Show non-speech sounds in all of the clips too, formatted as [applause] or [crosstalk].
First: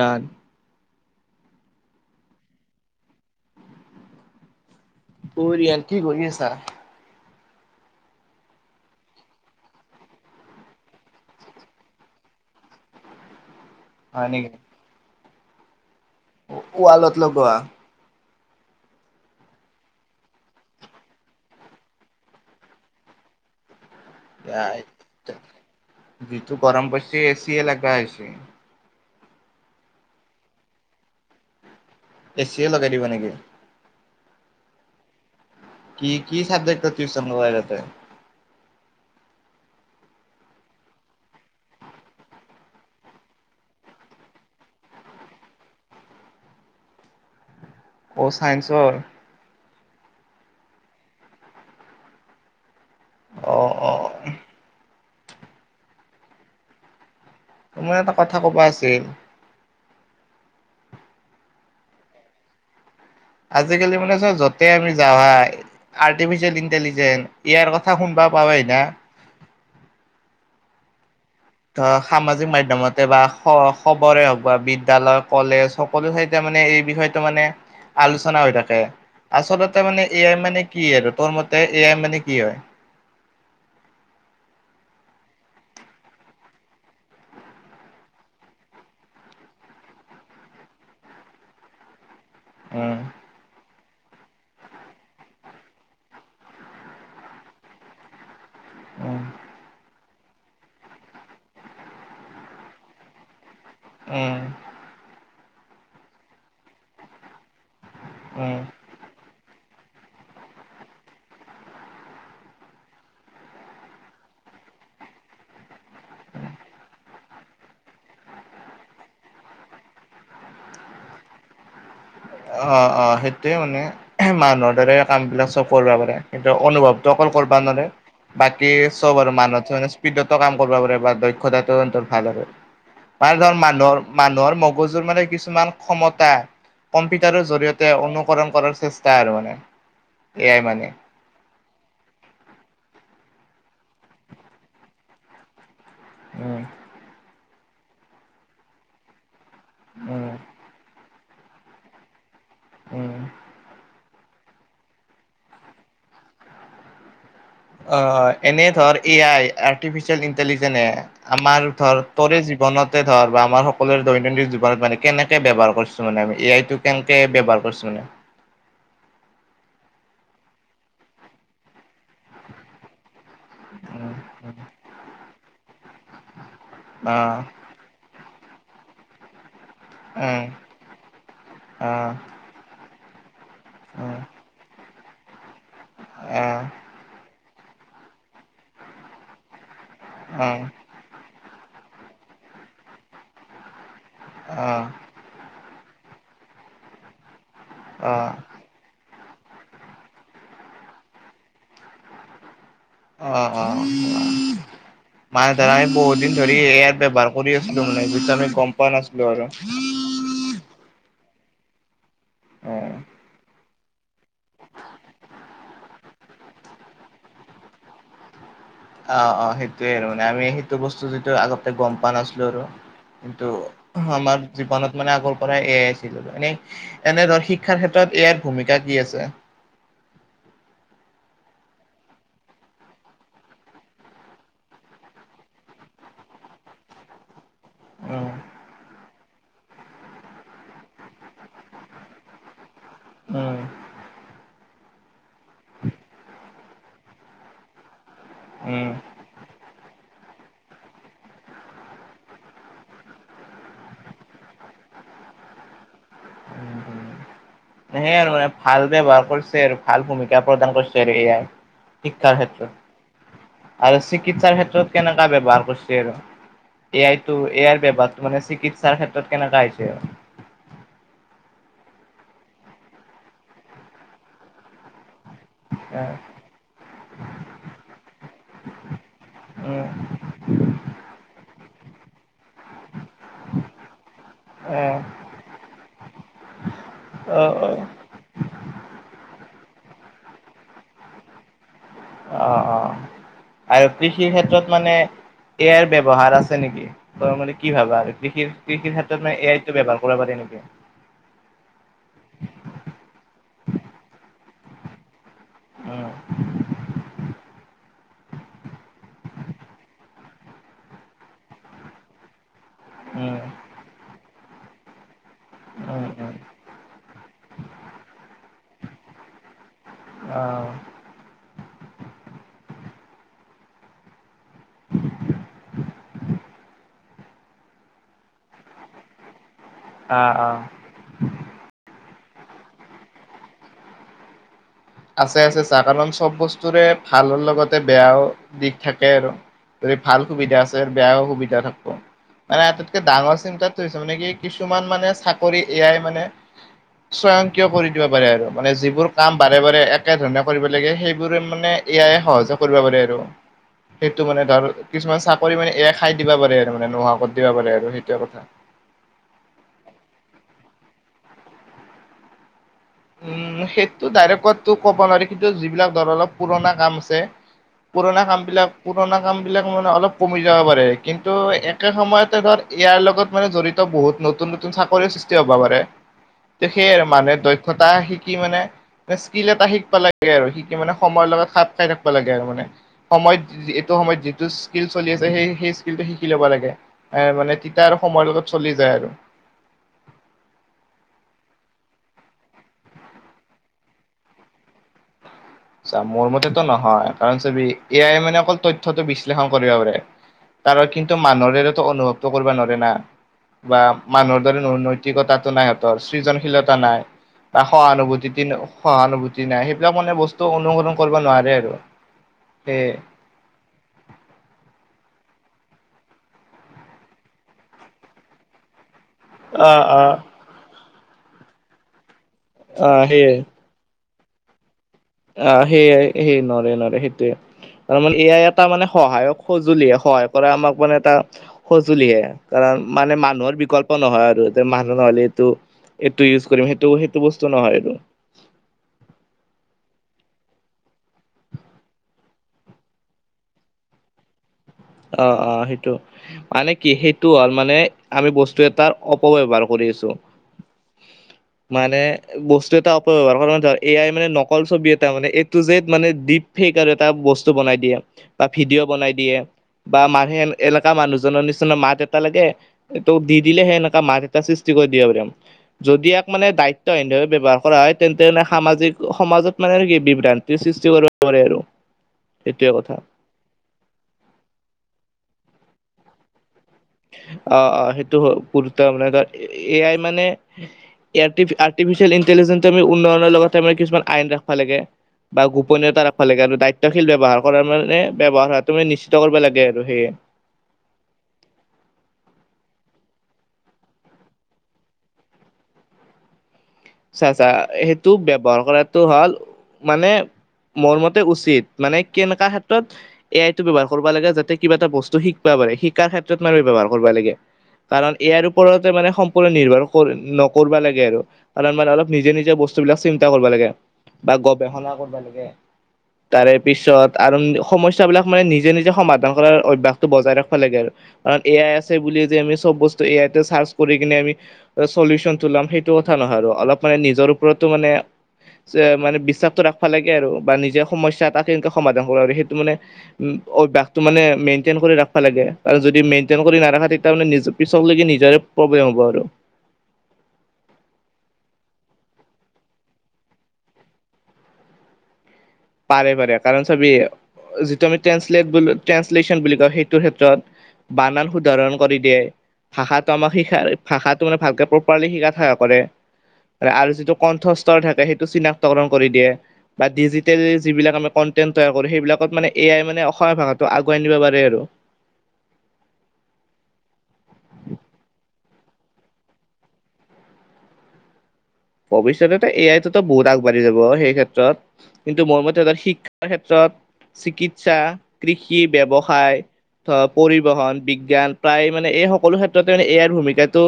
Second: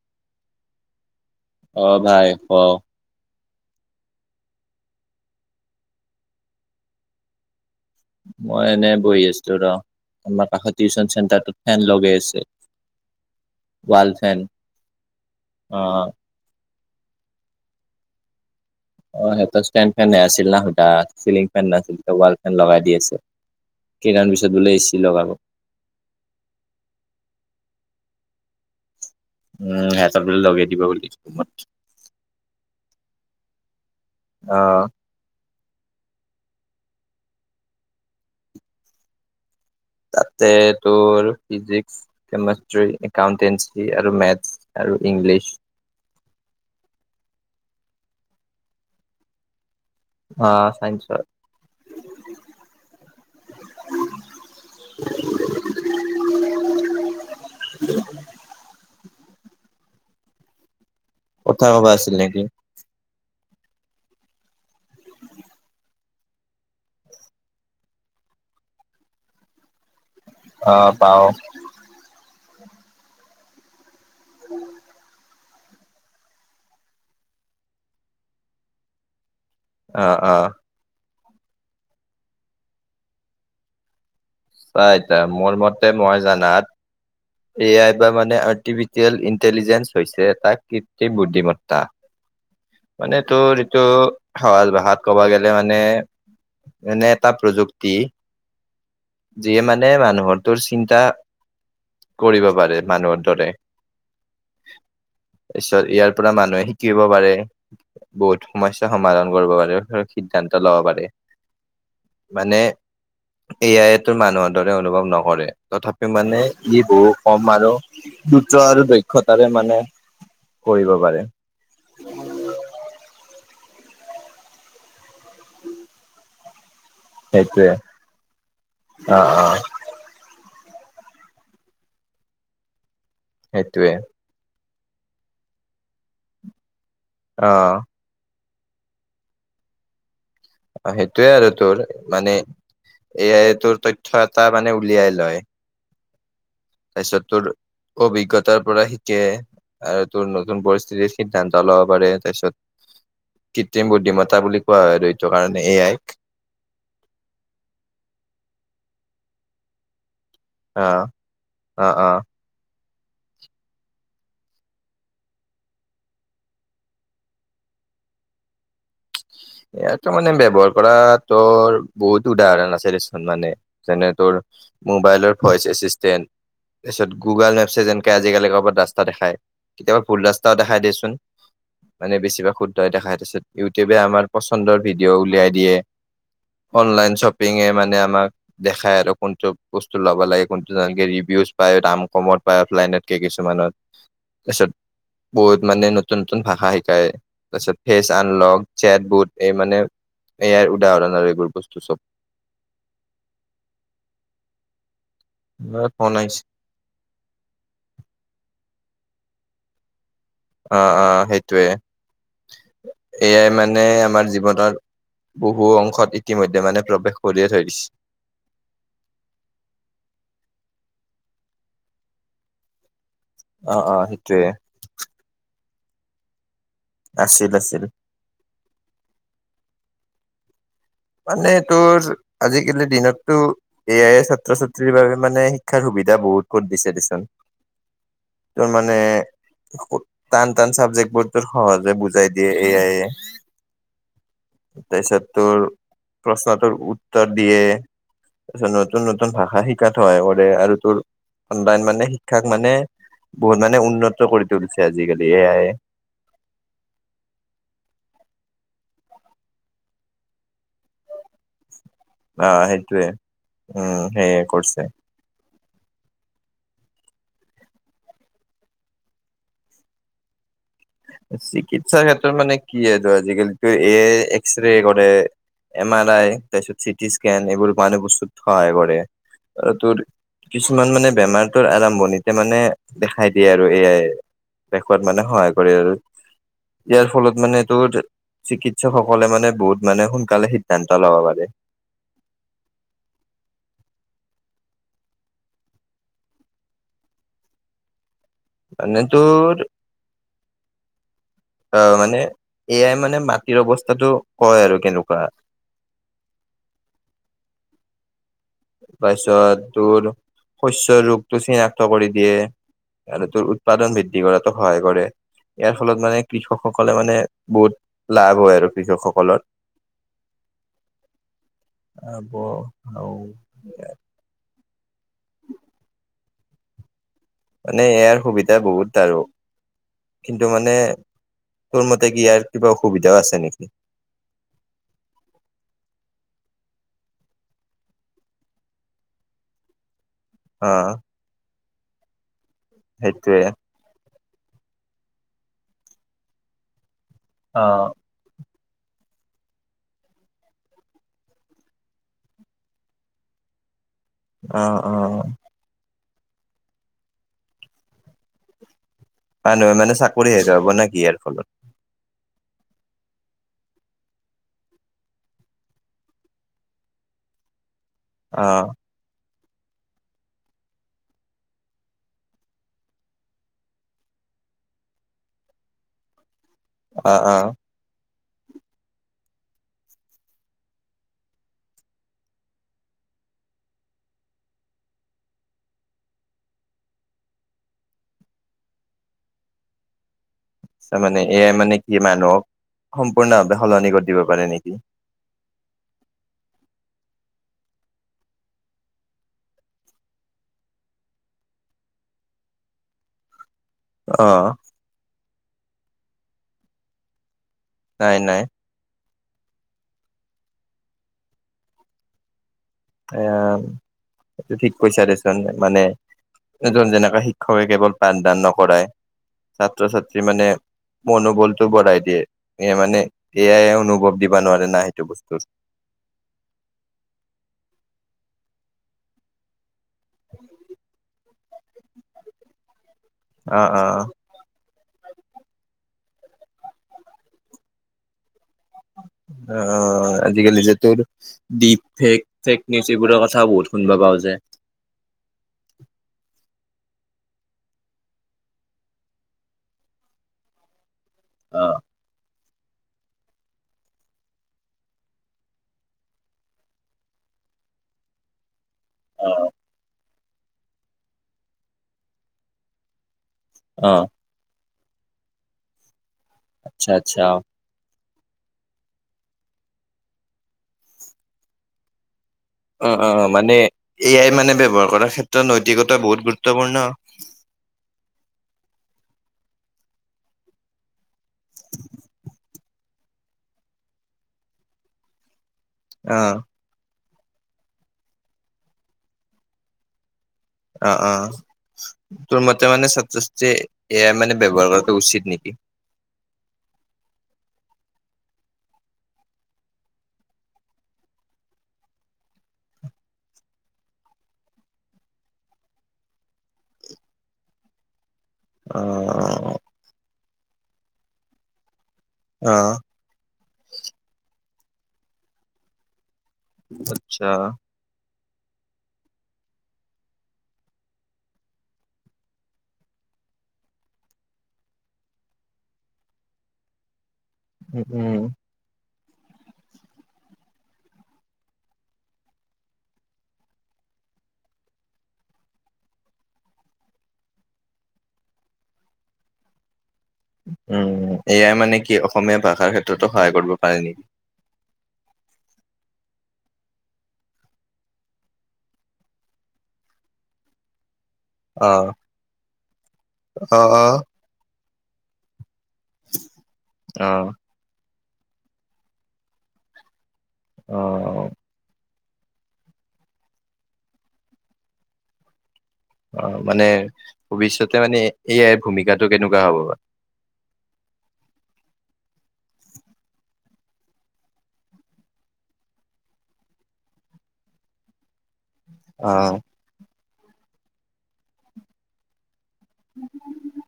Run অ, ভাই ক। ও ৰিয়ান কি কৰি আছা? মই এনেই বহি আছো ৰ আমাৰ কাষত টিউচন চেণ্টাৰটোত ফেন লগেই আছে [inaudible] ৱালফেন নেকি অ, ৱালত লগোৱা। অ, সিহতাত ষ্টেণ্ড ফেন হে আছিল না সুাধা চিলিং ফেন নাছিল ৱাল ফেন লগাই দি আছে। কেইদিনমান পিছত বোলে এচি লগাব যিটো গৰম পৰচি কিয়ে লাগবা আইছি উম, হেতৰ বুলে লগে দিব বুলি। এ চিয়ে লগাই দিব নেকি? অহ ', কি - কি চাবজেক্টৰ টিউচন লয় তাতে। [inaudible] যে তোৰ ফিজিক্স, কেমেষ্ট্ৰি, একাউন্টেঞ্চি আৰু মেথছ আৰু ইংলিছ। [inaudible] অ, চাইন্ঞ্চৰ। অ, চাইঞ্চৰ। অ অ [unintelligible] তোমাৰ এটা কথা কব আছিল। কথা কব আছিল নেকি। আজিকালি মানে চাও য'তে আমি যাৱাই, আৰ্টিফিচিয়েল ইনটিলিজেন ইয়াৰ কথা কোন দেখা পাও না। অ, পাও। অ, সামাজিক মাধ্যমতে বা খ - খবৰে হওক বা বিদ্যালয়ত কলেজ সকলো ঠাইতে মানে এই বিষয়টো মানে, আলোচনা হৈ থাকে। আচলতে মানে অ এ অ আই মানে কি আৰু। তোৰ মতে এ আই মানে কি হয়। চা এতিয়া মোৰ মতে মই জানাত। এ আই বা মানে আৰ্টিফিচিয়েল ইণ্টেলিজেঞ্চ হৈছে এটা কৃত্ৰিম বুদ্ধিমত্তা। উম, মানে তোৰ টো সহজ ভাষাত ক'ব গ'লে মানে, এনে এটা প্ৰযুক্তি উম, যিয়ে মানে মানুহৰটোৰ চিন্তা। কৰিব পাৰে মানুহৰ দৰে। উম, তা পিছত ইয়াৰ পৰা মানুহে শিকিব পাৰে, বহুত উম, সমস্যা সমাধান কৰিব পাৰে। ধৰ সিদ্ধান্ত লব পাৰে, মানে এয়াইটো মানুহৰ দৰে অনুভৱ নকৰে তথাপি মানে ই বহু কম আৰু দ্ৰুত আৰু দক্ষতাৰে মানে কৰিব পাৰে। অ', অ', অ', সেইটোয়ে মানে মানুহৰ দৰে কাম বিলাক চব কৰিব পাৰে কিন্তু অনুভৱ টো অকল কৰবা সেইটোৱে নোৱাৰে বাকী চব অ আৰু অ মানুহে দৰে স্পীডতো কাম কৰবা পাৰে বা দক্ষতাটো হেঁতৰ ভাল আৰু ভাল ভাল সেইটোৱে মানুহৰ মানুহৰ ভাল [unintelligible] কিছুমান ক্ষমতা, কম্পিউটাৰ অ জৰিয়তে অনুকৰণ কৰাৰ চেষ্টা আৰু মানে। এ আই মানে। অ', সেইটোয়ে আৰু তোৰ মানে, এয়াই তোৰ তথ্য এটা মানে উলিয়াই লয়। উম, তাৰপিছত তোৰ অভিজ্ঞতাৰ পৰা শিকে, আৰু তোৰ উম নতুন পৰিস্থিতি সিদ্ধান্ত লব পাৰে তাৰপিছত, উম কৃত্ৰিম বুদ্ধিমতা মতা বুলি কোৱা হয় আৰু সেইটুকাৰণেই এয়াইক অ', এনেই ধৰ এ আই আৰ্টিফিচিয়েল ফিচিয়েল ইনটিলিজেন অ এই আমাৰ অ ধৰ অ তৰেই জীবনত তে ধৰ বা আমাৰ সকলোৰে দৈনন্দিন জীৱনত মানে কেনেকে ব্যৱহাৰ কৰছোঁ মানে আমি, এ আই টো কেনেকে ব্যৱহাৰ কৰছোঁ মানে [inaudible] এ ত মানে ব্যৱহাৰ কৰা তৰ বহুত উদাহৰণ আছে মানে যেনে উম তোৰ মোবাইলৰ ভইচ এছিষ্টেণ। তাৰপিছত অ গুগল মেপছেই যেনেকে আজি আজিকালি ক'ৰবাত ৰাস্তা দেখাই, কেতিয়াবা ভুল উম ৰাস্তাও দেখাই দিয়েচোন, অ মানে বেছিভাগ শুদ্ধই দেখাই তাৰপিছত ইউটিউবে উম আমাৰ পচন্দৰ ভিডিঅ' উলিয়াই দিয়ে, অ অনলাইন শ্বপ পিংগে মানে আমাক দেখাই আৰু কোনটো বস্তু লব লাগে অ অ কোনটো নালগে ৰিভিউছ পায় দাম কমত পায় অফলাইনতকে কিছুমানত, তাৰিছত, বহুত মানে নতুন নতুন ভাষা শিকায় তাৰপিছত ফেচ অ আনলক চেট বুট এই মানে এয়াই উদাহৰণ আৰু এইবোৰ বস্তু চব। অ', অ', মানে ধৰা আমি ফোন বহুত দিন আহিছে ধৰি এয়াৰ ব্যৱহাৰ কৰি আছিলোঁ মানে কিন্তু আমি গম পোৱা নাছিলোঁ ৰ, ৰ, অ', অ', সেইটোৱে। অ এয়াই মানে আমাৰ জীৱনৰ বহুত ভু অংশত ইতিমধ্যে মানে প্ৰৱেশ কৰিয়ে থৈ দিছে। অ', অ' সেইটোয়ে আৰু মানে আমি সেইটো বস্তু যিটো আগতে গম পোৱা নাছিলোঁ আৰু। কিন্তু অ', অ', আমাৰ সেইটোয়ে জীৱনত মানে আগৰ পৰাই এয়াই আছিল এনে এনেদৰে আছিল শিক্ষাৰ আছিল ক্ষেত্ৰত এয়াৰ ভূমিকা কি আছে? মানে তোৰ আজিকালি দিনত তো এয়াই ছাত্ৰ ছাত্ৰীৰ বাবে মানে শিক্ষাৰ সুবিধা সুবিধা বহুত কৰি দিছে দেচোন উম তাৰ মানে টান টান চাবজেক্ট বোৰতো সহজে বুজাই দিয়ে। এয়াইয়ে উম তাৰপিছত তোৰ প্ৰশ্নটোৰ উত্তৰ দিয়ে তাৰপিছত উম নতুন নতুন ভাষা শিকাট হয়। আৰু তোৰ অনলাইন মানে শিক্ষাক মানে বহুত মানে উন্নত কৰি তুলিছে আজিকালি এয়াইয়ে। উম, উম, সেই আৰু মানে ভাল ব্যৱহাৰ কৰিছে আৰু ভাল ভূমিকা প্ৰদান কৰিছে আৰু এয়াই। শিক্ষাৰ অ সেইটোয়ে ক্ষেত্ৰত আৰু উম সেয়ে চিকিৎসাৰ কৰিছে ক্ষেত্ৰত কেনেকুৱা ব্যৱহাৰ কৰিছে আৰু? এয়াইটো এয়াৰ ব্যৱহাৰটো মানে চিকিৎসাৰ ক্ষেত্ৰত কেনেকা হৈছে? চিকিৎসাৰ ক্ষেত্ৰত মানে কি আৰু আজিকালিতো এয়াই এক্সৰে কৰে। এম আৰ আৰু আই তাৰপিছত চিটিস্কেন, এইবোৰো মানে বস্তুত সহায় কৰে। আৰু উম, তোৰ কিছুমান মানে বেমাৰ তৰ আৰম্ভণিতে মানে দেখাই দিয়ে আৰু এয়াই আহ, দেখুৱাত মানে সহায় কৰে আৰু ইয়াৰ ফলত অ', মানে অ', তোৰ চিকিৎকসকলে মানে বহুত মানে সোনকালে সিদ্ধান্ত ল'ব পাৰে অ অ আৰু কৃষিৰ ক্ষেত্ৰত মানে ইয়াৰ ব্যৱহাৰ আছে নিকি তই মনে কি ভাবা আৰু কৃষি কৃষিৰ ক্ষেত্ৰত মানে এয়াইটো ব্যৱহাৰ কৰিব পাৰে নিকি অহ মানে এয়াই মানে মাটিৰ অৱস্থাটো কয় আৰু কেনেকুৱা উম পাছত তোৰ শস্যৰ ৰূপটো চিনাক্ত কৰি দিয়ে আৰু উম, তোৰ উৎপাদন বৃদ্ধি কৰাতো সহায় কৰে ইয়াৰ ফলত উম, মানে উম, কৃষকসকলে মানে বহুত লাভ হয় আৰু কৃষকসকলৰ আহ আব আও মানে এয়াইৰ সুবিধা বহুত আৰু অ', কিন্তু অ', মানে তোৰ মতে কি ইয়াৰ কিবা অসুবিধাও আছে নিকি আছে আছে চা কাৰণ চব বস্তুৰে ভালৰ লগতে বেয়াও দিশ থাকে আৰু যদি ভাল সুবিধা অ আছে বেয়াও সুবিধা থাক মানে আটাইতকে ডাঙৰ সেইটোৱে। চিন্তাতো হৈছে মানে কি কিছুমান মানে চাকৰি এয়াই মানে স্বয়ংক্ৰিয় কৰি অ'। দিব পাৰে আৰু মানে যিবোৰ কাম বাৰে বাৰে একে ধৰণে কৰিব লাগে সেইবোৰে মানে এয়াই সহজে কৰিব পাৰে আৰু সেইটো মানে ধৰ অ', কিছুমান অ', চাকৰি মানে এ আই খাই দিবা পাৰে আৰু মানে নোহোৱা কৰি দিব পাৰে আৰু সেইটোৱে কথা মানুহে মানে চাকৰি হে যাব ন কি ইয়াৰ ফলত উম সেইটো ডাইৰেক্টতো ক'ব নোৱাৰি কিন্তু যিবিলাক ধৰ অলপ পুৰণা কাম আছে পুৰণা কাম অ', বিলাক পুৰণা কাম বিলাক মানে অলপ কমি যাব পাৰে, কিন্তু একে সময়তে ধৰ ইয়াৰ লগত মানে জড়িত বহুত নতুন নতুন চাকৰিৰ সৃষ্টি হ'ব পাৰে। তে সেয়ে আৰু অ', মানুহে অ'। দইত ঘটা শিকি মানে স্কিল এটা শিকবা লাগে আৰু শিকি মানে সময়ৰ লগত খাপ খাই থাকবা লাগে আৰু মানে। সময়ত এইটো সময়ত যিটো স্কিল চলি আছে সেই সেই স্কিলটো শিকি ল'ব লাগে। এ মানে তিতা আৰু সময়ৰ লগত চলি যায় আৰু। মানে, এ আই মানে কি মানুহক সম্পূৰ্ণভাৱে সলনি কৰি দিব পাৰে নিকি? চা, মোৰ মতেতো নহয়। কাৰণ চাবি এ আই মানে অকল তথ্যটো বিশ্লেষণ কৰিব পাৰে। তাৰো কিন্তু মানুহৰে টো অনুভৱটো কৰিবা নওৰে না। বা মানুহৰ অ'। দৰে নৈতিকতাটো নাই সিহঁতৰ, সৃজনশীলতা নাই। বা নাই নাই সহানুভূতিতি-সহানুভূতি নাই, সেইবিলাক মানে বস্তু টো অনুসৰন কৰিব নোৱাৰে আৰু। সেয়ে অ, এইটো ঠিক কৈছা দেছ মানে এজন যেনেকা শিক্ষকে কেৱল পাঠদান নকৰাই, অ', অ'। ছাত্ৰ-ছাত্ৰী মানে মনোবলটো বঢ়াই দিয়ে। এ মানে আহ এ আইয়ে অনুভৱ দিবা নোৱাৰে না। বস্তুৰ। অ সেইয়াই, সেই নওৰে নওৰে সেইটোয়ে তাৰ মানে এ আই এটা মানে সহায়ক সঁজুলি হে। সহায় কৰা আমাক মানে এটা সঁজুলিহে। কাৰণ মানে মানুহৰ অ', বিকল্প অ', নহয় আৰু যে মান নহ'লে এইটো-এইটো ইউজ কৰিম সেইটো- সেইটো বস্তু নহয় আৰু। অ, আজিকালি যে তোৰ দীপ ফেক, ফেক নিউজ এইবোৰৰ কথাও বহুত শুনিব পাওঁ যে, অ অ সেইটো মানে কি সেইটো হ'ল মানে আমি বস্তু এটাৰ অপব্যৱহাৰ কৰি আছো। অ', মানে- বস্তু এটা অপব্যৱহাৰ কৰা মানে ধৰ এ আই মানে নকল ছবি এটা মানে এইটো যে মানে দীপ ফেক আৰু এটা বস্তু বনাই দিয়ে বা ভিডিঅ' বনাই দিয়ে। বা মাহে এন-এনেকা মানুহজনৰ নিচিনা মাত এটা লাগে, তো দি দিলেহে অ'। সেনেকা মাত এটা সৃশ দিব দিব পাৰিম, যদি ইয়াক মানে আচ্ছা আচ্ছা। দায়িত্বাহীনভাৱে ব্যৱহাৰ কৰা হয়, তেন্তে নে সামাজিক, সমাজত মানে আৰু কি বিভ্ৰান্তিৰ সৃষ্টি কৰিব পাৰে আৰু। সেইটোৱে অ কথা - অ, মানে এ আই মানে ব্যৱহাৰ কৰাৰ ক্ষেত্ৰত নৈতিকতা বহুত গুৰুত্ব অ- অ, সেইটো [unintelligible] মানে এয়াই মানে এই আৰ্তিফিচিয়াল ইন্টেলিনন্তে আমি উন্নয়নৰ লগত আমি কিছুমান আইন ৰাখবা লাগে। বা উপনীয়তা অ ৰাখিব লাগে আৰু দায়িত্বশীল ব্যৱহাৰ কৰাৰ মানে ব্যৱহাৰ হোৱাটো মানে নিশ্চিত কৰিব লাগে আৰু সেয়ে। অ - অ। তোৰ মতে মানে ছাত্ৰ ছাত্ৰীয়ে এ আই মানে ব্যৱহাৰ কৰাটো উচিত নেকি? চা-চা, সেইটো ব্যৱহাৰ কৰাটো হ'ল মানে মোৰ মতে উচিত, মানে কেনেকা ক্ষেত্ৰত এ আই টো ব্যৱহাৰ কৰবা লাগে যাতে কিবা এটা বস্তু শিকপা শিকাৰ ক্ষেত্ৰত মানে ব্যৱহাৰ কৰিব লাগে কাৰন ইয়াৰ অ ওপৰতে মানে সম্পূৰ্ণ নিৰ্ভৰ নকৰবা লাগে আৰু কাৰণ মানে অলপ নিজে- অ নিজেৰ বস্তু বিলাক চিন্তা কৰিব লাগে বা গৱেষণা কৰিব লাগে। তাৰে পিছত আচ্ছা আৰু সমস্যাবিলাক মানে নিজে-নিজে সমাধান কৰাৰ অভ্যাসটো বজাই ৰাখবা লাগে। আৰু কাৰণ এ আই আছে বুলি যে আমি চব বস্তু এ আ তে চাৰ্চ কৰি কিনে আমি চলিউচন টো ল'ম সেইটো কথা ন আৰু অলপ মানে নিজৰ ওপৰতো উম মানে উম। যে মানে বিশ্বাসটো ৰাখবা লাগে আৰু বা নিজে সমস্যা তা কেনেকে সমাধান কৰ আৰু সেইটো মানে উ-উ অভ্যাসটো মানে মেইনতেইন কৰি ৰাখবা লাগে আৰু যদি মেইনতেইন কৰি নাৰাখা তেতিয়া মানে নিজ পিছক গেলি নিজৰে প্ৰব্লেম হ'ব আৰু। [inaudible] এ আই মানে কি অসমীয়া ভাষাৰ ক্ষেত্ৰতো সহায় কৰিব পাৰে নেকি? পাৰে - পাৰে। কাৰণ চাবি যিটো আমি ট্ৰেন্সলেট বুলি ট্ৰেঞ্চলেছন বুলি কও, সেইটোৰ ক্ষেত্ৰত বানান অ শুধাৰণ কৰি দিয়ে। ভাষাটো আমাক অ শিখাৰ অ ভাষাটো মানে ভালকে প্ৰপাৰলি শিকাত সহ কৰে। আৰু অ যিটো কণ্ঠ স্তৰ থাকে সেইটো চিনাক্তকৰণ কৰি দিয়ে। বা দি যি অ জিতেলি আমি কণ্টেণ্ট তৈয়াৰ কৰো, সেইবিলাক মানে এয়াই মানে অসমীয়া ভাষাটো আগুৱাই নিব পাৰে আৰু অ মানে ভৱিষ্যতে মানে এ আইৰ ভূমিকাটো কেনেকুৱা হ'ব বা? ভৱিষ্যতে এ আই টোতো বহুত আগবাঢ়ি যাব সেই ক্ষেত্ৰত, কিন্তু মোৰ মতে স শিক্ষাৰ ক্ষেত্ৰত। চিকিৎসা, কৃষি কি অ ব্যৱসায়, ধ পৰিবহন, বিজ্ঞান প্ৰায় মানে এই সকলো ক্ষেত্ৰ এ আইৰ ভূমিকাটো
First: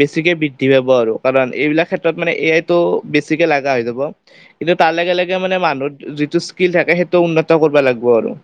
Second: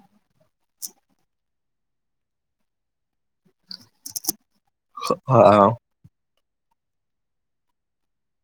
বেছিকে বৃদ্ধি পাব আৰু কাৰণ এইবিলাক ক্ষেত্ৰত মানে এ আইটো বেছি বেছিকে লগা হৈ যাব কিন্তু তাৰ লগে - লগে মানে অ মানুহত যিটো স্কিল থাকে সেইটো উন্নত কৰবা লাগব' আৰু।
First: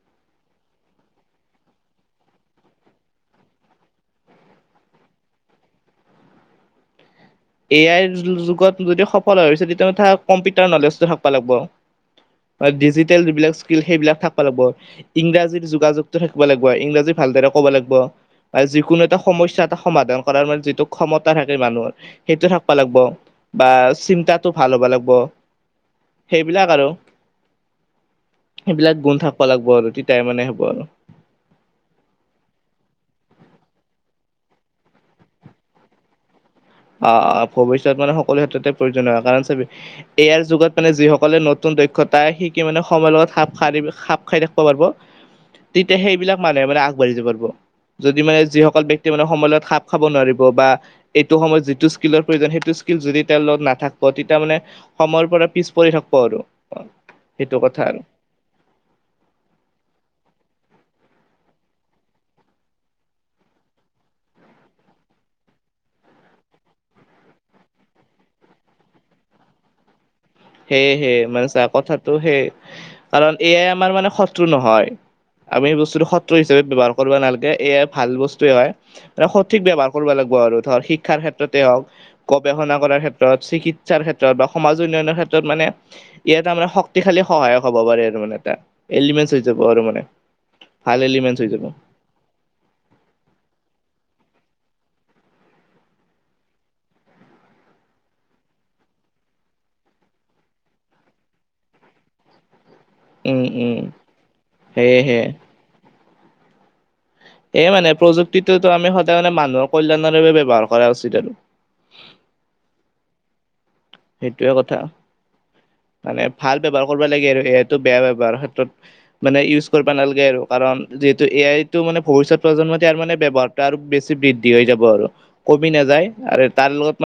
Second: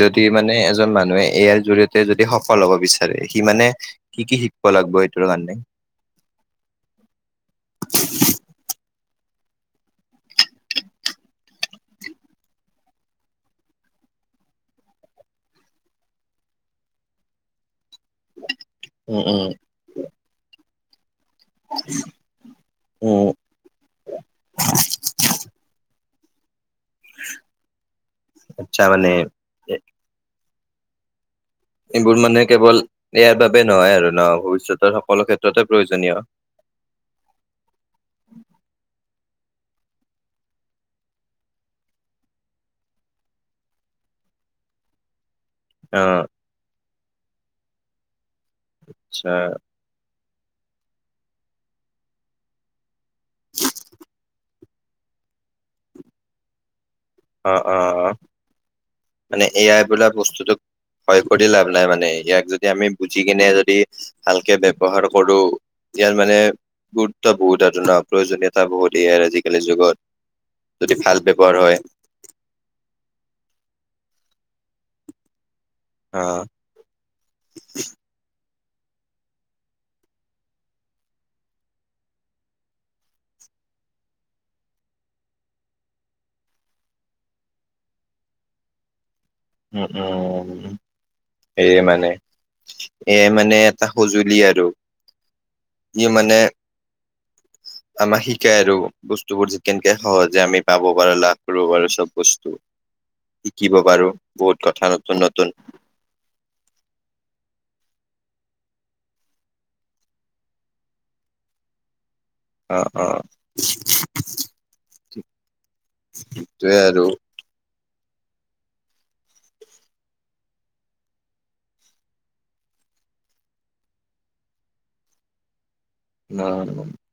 যদি মানে এজন মানুহে এ আইৰ জৰিয়তে যদি সফল হব বিচাৰে সি মানে কি - কি শিকিব লাগিব এইটোৰ কাৰণে? এ আইৰ যুগত যদি সফল হ'ব খুজিছা তেতিয়া কম্পিউটাৰ নলেজটো থাকবা লাগব। ডিজিটেল যিবিলাক স্কিল সেইবিলাক থাকবা লাগব, ইংৰাজী যোগাযোগতটো থাকিব লাগিব, ইংৰাজী ভালদৰে ক'ব লাগিব। যিকোনো এটা উম উম সমস্যা এটা সমাধান কৰাৰ মানে যিটো ক্ষমতা থাকে মানুহৰ। সিটো থাকবা লাগব', উম বা চিন্তাটো ভাল হ'বা লাগব। আচ্ছা সেইবিলাক মানে গুণ থাকবা লাগব এ আৰু তিতাহে মানে হ'ব আৰু। এইবোৰ মানে কেৱল ইয়াৰ বাবে নহয় আৰু ন ভৱিষ্যতৰ সকলো ক্ষেত্ৰতে প্ৰয়োজনীয় অ অ ভৱিষ্যত মানে সকলো ক্ষেত্ৰতে প্ৰয়োজন হয় কাৰণ এ আইৰ যুগত মানে যিসকলে নতুন দক্ষতা শিকি মানে সময়ৰ লগত খাপ খাৰি - খাপ খাৰি থ কবা পাৰিব। তিতা অ সেইবিলাক মানুহে মানে আগবাঢ়ি য পাৰিব যদি মানে যিসকল ব্যক্তি মানে আচ্ছা সময়ৰ লগত খাপ খাব নোৱাৰিব বা এইটো সময়ত যিটো স্কিলৰ প্ৰয়োজন সেইটো স্কিল যদি তেও লগত নাথাকিব তেতিয়া মানে সময়ৰ পৰা পিছ পৰি থাকিব আৰু অ, অ - অ - অ মানে এ আই বোলা বস্তুটো ভয় কৰি লাভ নাই মানে ইয়াক যদি আমি বুজি কিনে যদি ভালকে ব্যৱহাৰ কৰো ইয়া মানে গুৰুত্ব বহুত আৰু ন প্ৰয়োজনীয়তা বহুত এ আইৰ আজিকালিৰ যুগত যদি সেয়েহে ভাল মানে ব্যৱহাৰ চা হয় কথাটো সেই কাৰণ এ আই আমাৰ মানে শত্ৰু নহয়। আমি সে বস্তুটো অ শত্ৰু হিচাপে ব্যৱহাৰ কৰিব নালগে এ আই ভাল বস্তুয়ে হয়। সঠিক ব্যৱহাৰ কৰবা লাগব আৰু ধৰ শিক্ষাৰ ক্ষেত্ৰতে হওক, গৱেষণা কৰাৰ ক্ষেত্ৰত, চিকিৎ সাৰ ক্ষেত্ৰত বা সমাজ উন্নয়নৰ ক্ষেত্ৰত। মানে ই এটা মানে শক্তিশালী সহায়ক হ'ব পাৰে আৰু মানে এটা এলিমেন্ট উম - উম হৈ যাব এইয়ে মানে এ আই মানে এটা সজুলি লিয আৰু ই মানে [inaudible] আমাক শিকাই আৰু বস্তুবোৰ যে কেনেকে সহজে আমি পাব পাৰো লাভ কৰিব পাৰো চব বস্তু। উম উম শিকিব পাৰো বহুত কথা সেয়েহে নতুন - নতুন। এই মানে প্ৰযুক্তিতো আমি সদায় মানে মানুহৰ কল্যাণৰ বাবে ব্যৱহাৰ কৰা উচিত আৰু অ - অ। সেইটোৱে কথা মানে ভাল ব্যৱহাৰ কৰিব লাগে আৰু এ আই বেয়া ব্যবহাৰৰ ক্ষেত্ৰত মানে ইউজ কৰবা নালগে আৰু কাৰণ যিহেতু এ আইটো মানে ভবিষ্যত ইয়াৰ মানে ব্যৱহাৰ আৰু বেছি বৃদ্ধি হৈ যাব আৰু কমি নাযায় আৰু তাৰ অ লগত